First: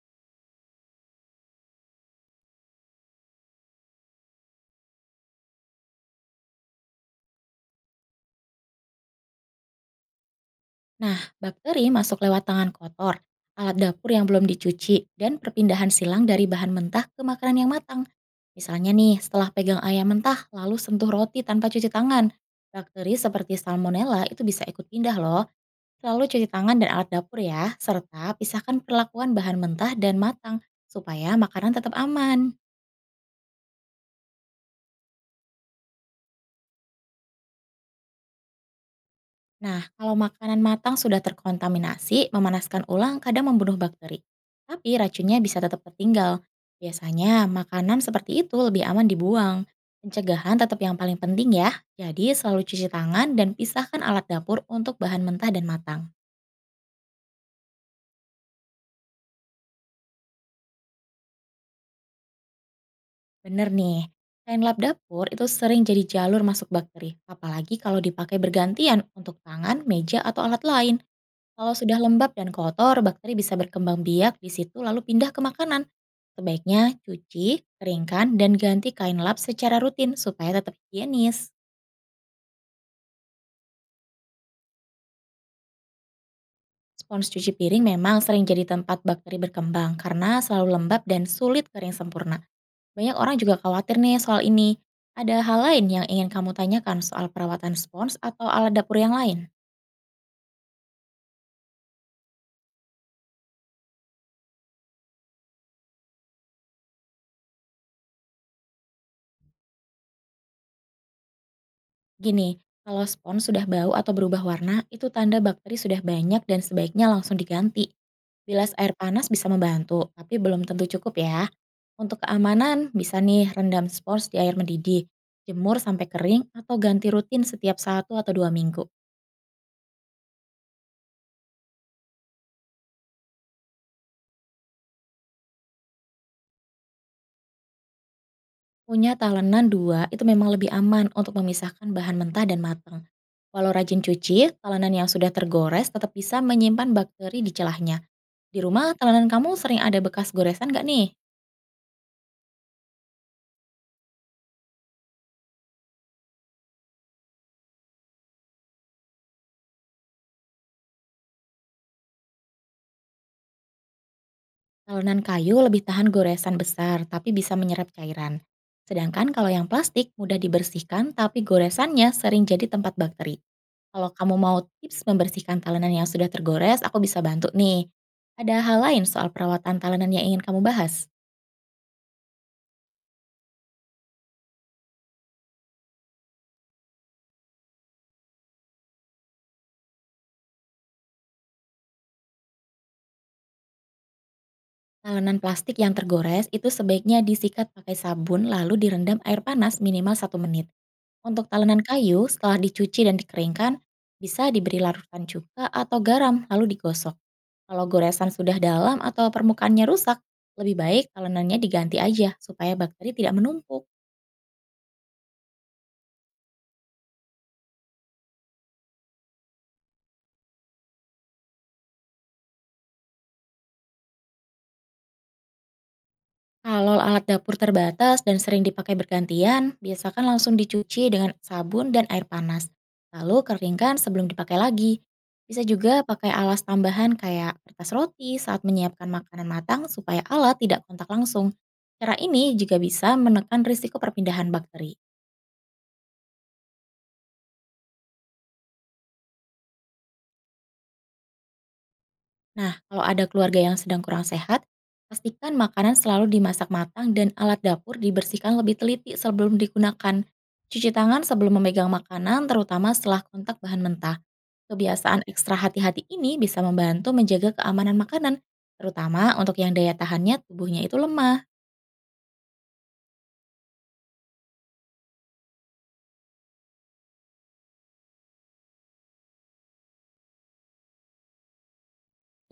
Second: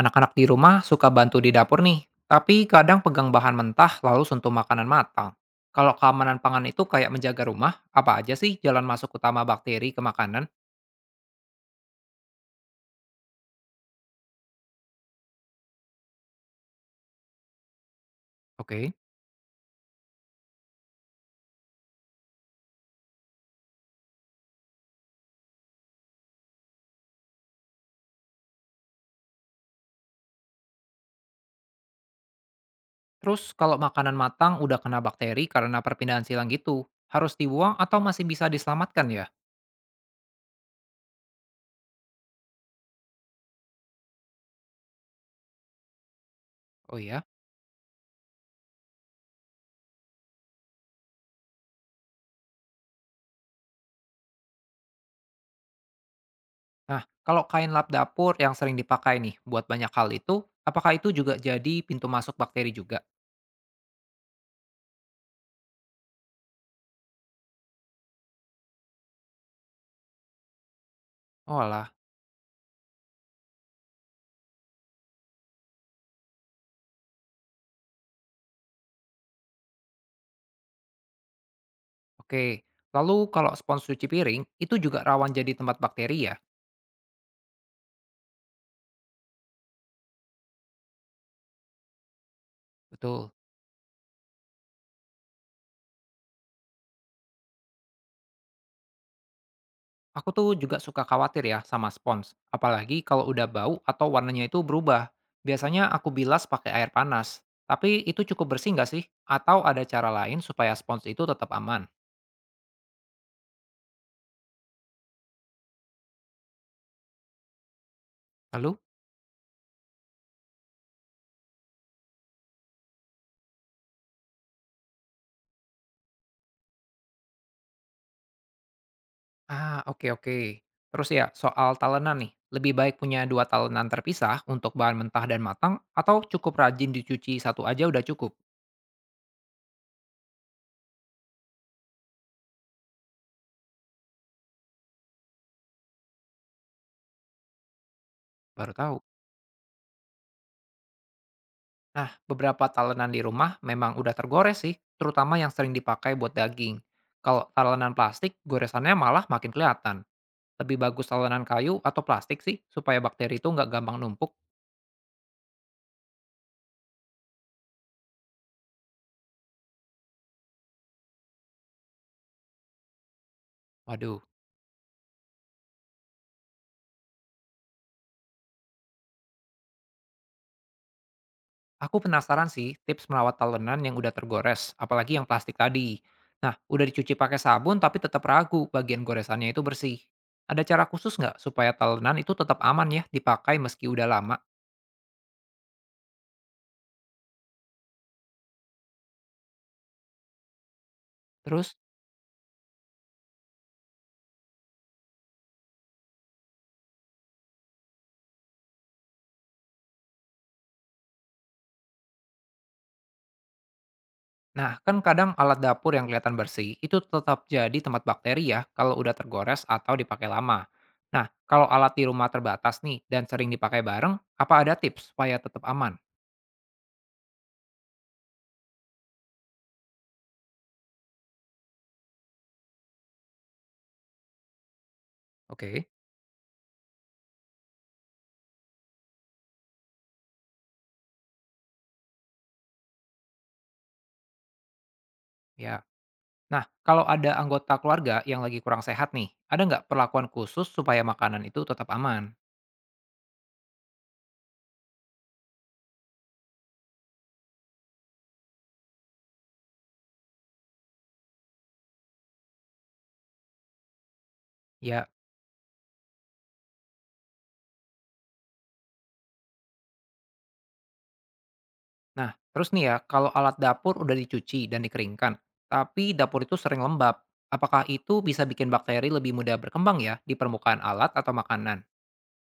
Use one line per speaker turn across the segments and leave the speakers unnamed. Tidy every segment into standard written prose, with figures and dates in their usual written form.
Anak-anak di rumah suka bantu di dapur nih, tapi kadang pegang bahan mentah lalu sentuh makanan matang. Kalau keamanan pangan itu kayak menjaga rumah, apa aja sih jalan masuk utama bakteri ke makanan?
Nah, bakteri masuk lewat tangan kotor, alat dapur yang belum dicuci, dan perpindahan silang dari bahan mentah ke makanan yang matang. Misalnya
Oke.
nih, setelah pegang ayam mentah, lalu sentuh roti tanpa cuci tangan. Bakteri seperti salmonella itu bisa ikut pindah loh. Selalu cuci tangan dan alat dapur ya, serta pisahkan perlakuan bahan mentah dan matang, supaya makanan tetap aman.
Terus kalau makanan matang udah kena bakteri karena perpindahan silang gitu, harus dibuang atau masih bisa diselamatkan ya?
Nah, kalau makanan matang sudah terkontaminasi, memanaskan ulang kadang membunuh bakteri. Tapi racunnya bisa tetap tertinggal.
Oh iya?
Biasanya, makanan seperti itu lebih aman dibuang. Pencegahan tetap yang paling penting ya. Jadi, selalu cuci tangan dan pisahkan alat dapur untuk bahan mentah dan matang.
Nah, kalau kain lap dapur yang sering dipakai nih buat banyak hal itu, apakah itu juga jadi pintu masuk bakteri juga?
Bener nih, kain lap dapur itu sering jadi jalur masuk bakteri. Apalagi kalau dipakai bergantian untuk tangan, meja, atau alat lain.
Oh
Kalau
lah,
sudah lembab dan kotor, bakteri bisa berkembang biak di situ lalu pindah ke makanan. Sebaiknya cuci, keringkan, dan ganti kain lap secara rutin supaya tetap higienis.
oke. Lalu kalau spons cuci piring, itu juga rawan jadi tempat bakteri ya?
Spons cuci piring memang sering jadi tempat bakteri berkembang karena selalu lembab dan sulit kering sempurna. Banyak
Betul.
orang juga khawatir nih soal ini. Ada hal lain yang ingin kamu tanyakan soal perawatan spons atau alat dapur yang lain?
Aku tuh juga suka khawatir ya sama spons, apalagi kalau udah bau atau warnanya itu berubah. Biasanya aku bilas pakai air panas, tapi itu cukup bersih nggak sih? Atau ada cara lain supaya spons itu tetap aman?
Gini, kalau spons sudah bau atau berubah warna, itu tanda bakteri sudah banyak dan sebaiknya langsung diganti. Bilas
Lalu?
air panas bisa membantu, tapi belum tentu cukup ya. Untuk keamanan, bisa nih rendam spons di air mendidih, jemur sampai kering, atau ganti rutin setiap satu atau dua minggu.
Ah, oke oke. Terus ya, soal talenan nih. Lebih baik punya dua talenan terpisah untuk bahan mentah dan matang, atau cukup rajin dicuci satu aja udah cukup?
Punya talenan dua itu memang lebih aman untuk memisahkan bahan mentah dan matang. Walau rajin cuci, talenan yang sudah tergores tetap bisa menyimpan bakteri di celahnya. Di
Baru
rumah,
tahu.
talenan kamu sering ada bekas goresan nggak nih?
Nah, beberapa talenan di rumah memang udah tergores sih, terutama yang sering dipakai buat daging. Kalau talenan plastik, goresannya malah makin kelihatan. Lebih bagus talenan kayu atau plastik sih, supaya bakteri itu nggak gampang numpuk.
Talenan kayu lebih tahan goresan besar, tapi bisa menyerap cairan. Sedangkan kalau yang plastik mudah dibersihkan, tapi goresannya sering jadi tempat bakteri. Kalau
Waduh,
kamu mau tips membersihkan talenan yang sudah tergores, aku bisa bantu nih. Ada hal lain soal perawatan talenan yang ingin kamu bahas?
aku penasaran sih tips merawat talenan yang udah tergores, apalagi yang plastik tadi. Nah, udah dicuci pakai sabun tapi tetap ragu bagian goresannya itu bersih. Ada cara khusus nggak supaya talenan itu tetap aman ya dipakai meski udah lama?
Talenan plastik yang tergores itu sebaiknya disikat pakai sabun lalu direndam air panas minimal satu menit. Untuk
Terus.
talenan kayu, setelah dicuci dan dikeringkan, bisa diberi larutan cuka atau garam lalu digosok. Kalau goresan sudah dalam atau permukaannya rusak, lebih baik talenannya diganti aja supaya bakteri tidak menumpuk.
Nah, kan kadang alat dapur yang kelihatan bersih itu tetap jadi tempat bakteri ya kalau udah tergores atau dipakai lama. Nah, kalau alat di rumah terbatas nih dan sering dipakai bareng, apa ada tips supaya tetap aman?
Kalau alat dapur terbatas dan sering dipakai bergantian, biasakan langsung dicuci dengan sabun dan air panas. Lalu keringkan sebelum dipakai lagi. Bisa
Oke.
juga pakai alas tambahan kayak kertas roti saat menyiapkan makanan matang supaya alat tidak kontak langsung. Cara ini juga bisa menekan risiko perpindahan bakteri.
Ya. Nah, kalau ada anggota keluarga yang lagi kurang sehat nih, ada nggak perlakuan khusus supaya makanan itu tetap aman?
Nah, kalau ada keluarga yang sedang kurang sehat, pastikan makanan selalu dimasak matang dan alat dapur dibersihkan lebih teliti sebelum digunakan. Cuci tangan sebelum memegang makanan, terutama setelah kontak bahan mentah.
Ya.
Kebiasaan ekstra hati-hati ini bisa membantu menjaga keamanan makanan, terutama untuk yang daya tahannya tubuhnya itu lemah.
Nah, terus nih ya, kalau alat dapur udah dicuci dan dikeringkan, tapi dapur itu sering lembab, apakah itu bisa bikin bakteri lebih mudah berkembang ya di permukaan alat atau makanan?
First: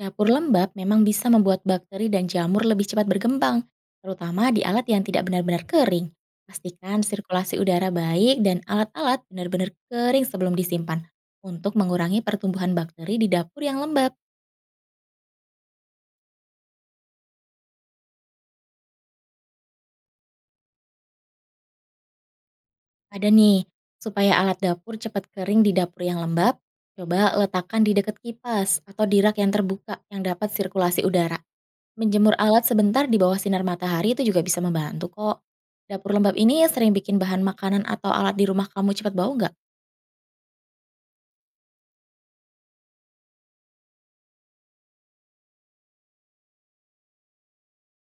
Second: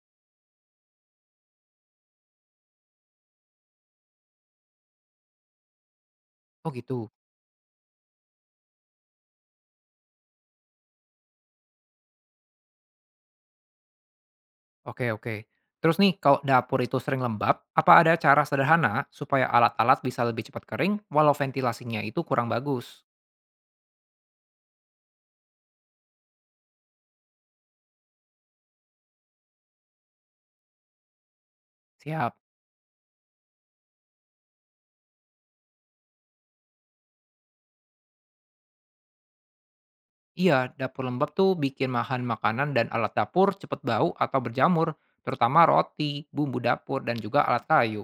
Dapur lembab memang bisa membuat bakteri dan jamur lebih cepat berkembang, terutama di alat yang tidak benar-benar kering.
Oh
Pastikan
gitu.
sirkulasi udara baik dan alat-alat benar-benar kering sebelum disimpan untuk mengurangi pertumbuhan bakteri di dapur yang lembab.
Oke oke. Terus nih, kalau dapur itu sering lembab, apa ada cara sederhana supaya alat-alat bisa lebih cepat kering walau ventilasinya itu kurang bagus?
Ada nih, supaya alat dapur cepat kering di dapur yang lembab, coba letakkan di dekat kipas atau di rak yang terbuka yang dapat sirkulasi udara.
Siap.
Menjemur alat sebentar di bawah sinar matahari itu juga bisa membantu kok. Dapur lembab ini sering bikin bahan makanan atau alat di rumah kamu cepat bau nggak?
Iya, dapur lembab tuh bikin bahan makanan dan alat dapur cepet bau atau berjamur, terutama roti, bumbu dapur, dan juga alat kayu.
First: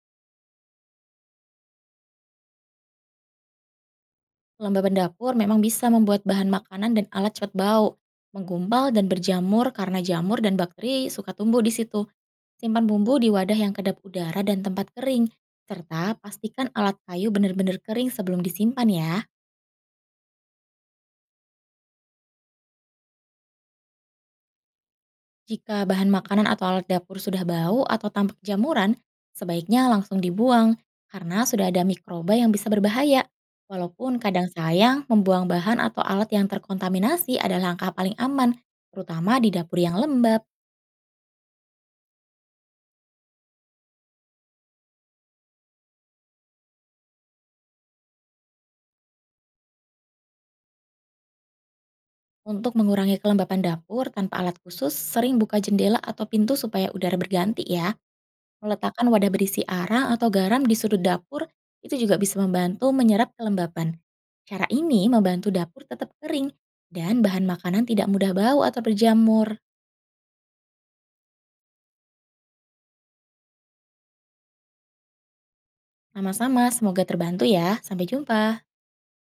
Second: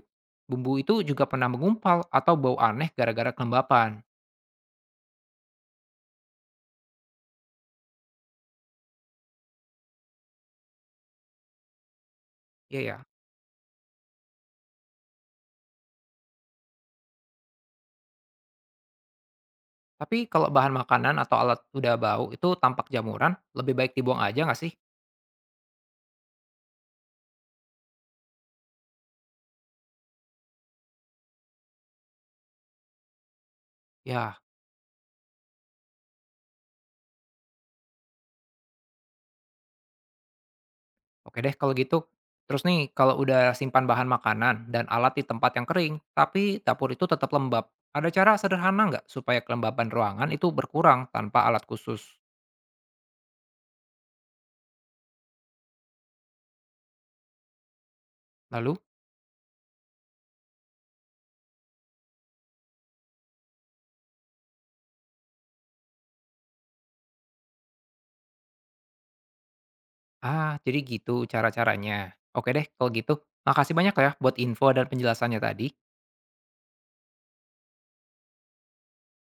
Bumbu itu juga pernah mengumpal atau bau aneh gara-gara kelembapan.
Kelembaban dapur memang bisa membuat bahan makanan dan alat cepat bau, menggumpal dan berjamur karena jamur dan bakteri suka tumbuh di situ.
Iya
Simpan
ya.
bumbu di wadah yang kedap udara dan tempat kering, serta pastikan alat kayu benar-benar kering sebelum disimpan ya.
Tapi kalau bahan makanan atau alat udah bau itu tampak jamuran, lebih baik dibuang aja nggak sih?
Jika bahan makanan atau alat dapur sudah bau atau tampak jamuran, sebaiknya langsung dibuang karena sudah ada mikroba yang bisa berbahaya. Walaupun
Ya.
kadang sayang, membuang bahan atau alat yang terkontaminasi adalah langkah paling aman, terutama di dapur yang lembab.
Oke deh kalau gitu. Terus nih, kalau udah simpan bahan makanan dan alat di tempat yang kering, tapi dapur itu tetap lembab, ada cara sederhana nggak supaya kelembaban ruangan itu berkurang tanpa alat khusus?
Untuk mengurangi kelembapan dapur tanpa alat khusus, sering buka jendela atau pintu supaya udara berganti ya.
Lalu,
Meletakkan wadah berisi arang atau garam di sudut dapur itu juga bisa membantu menyerap kelembapan. Cara ini membantu dapur tetap kering dan bahan makanan tidak mudah bau atau berjamur.
ah jadi gitu cara-caranya. Oke deh kalau gitu. Makasih banyak ya buat info dan penjelasannya tadi.
Sama-sama, semoga terbantu ya. Sampai jumpa.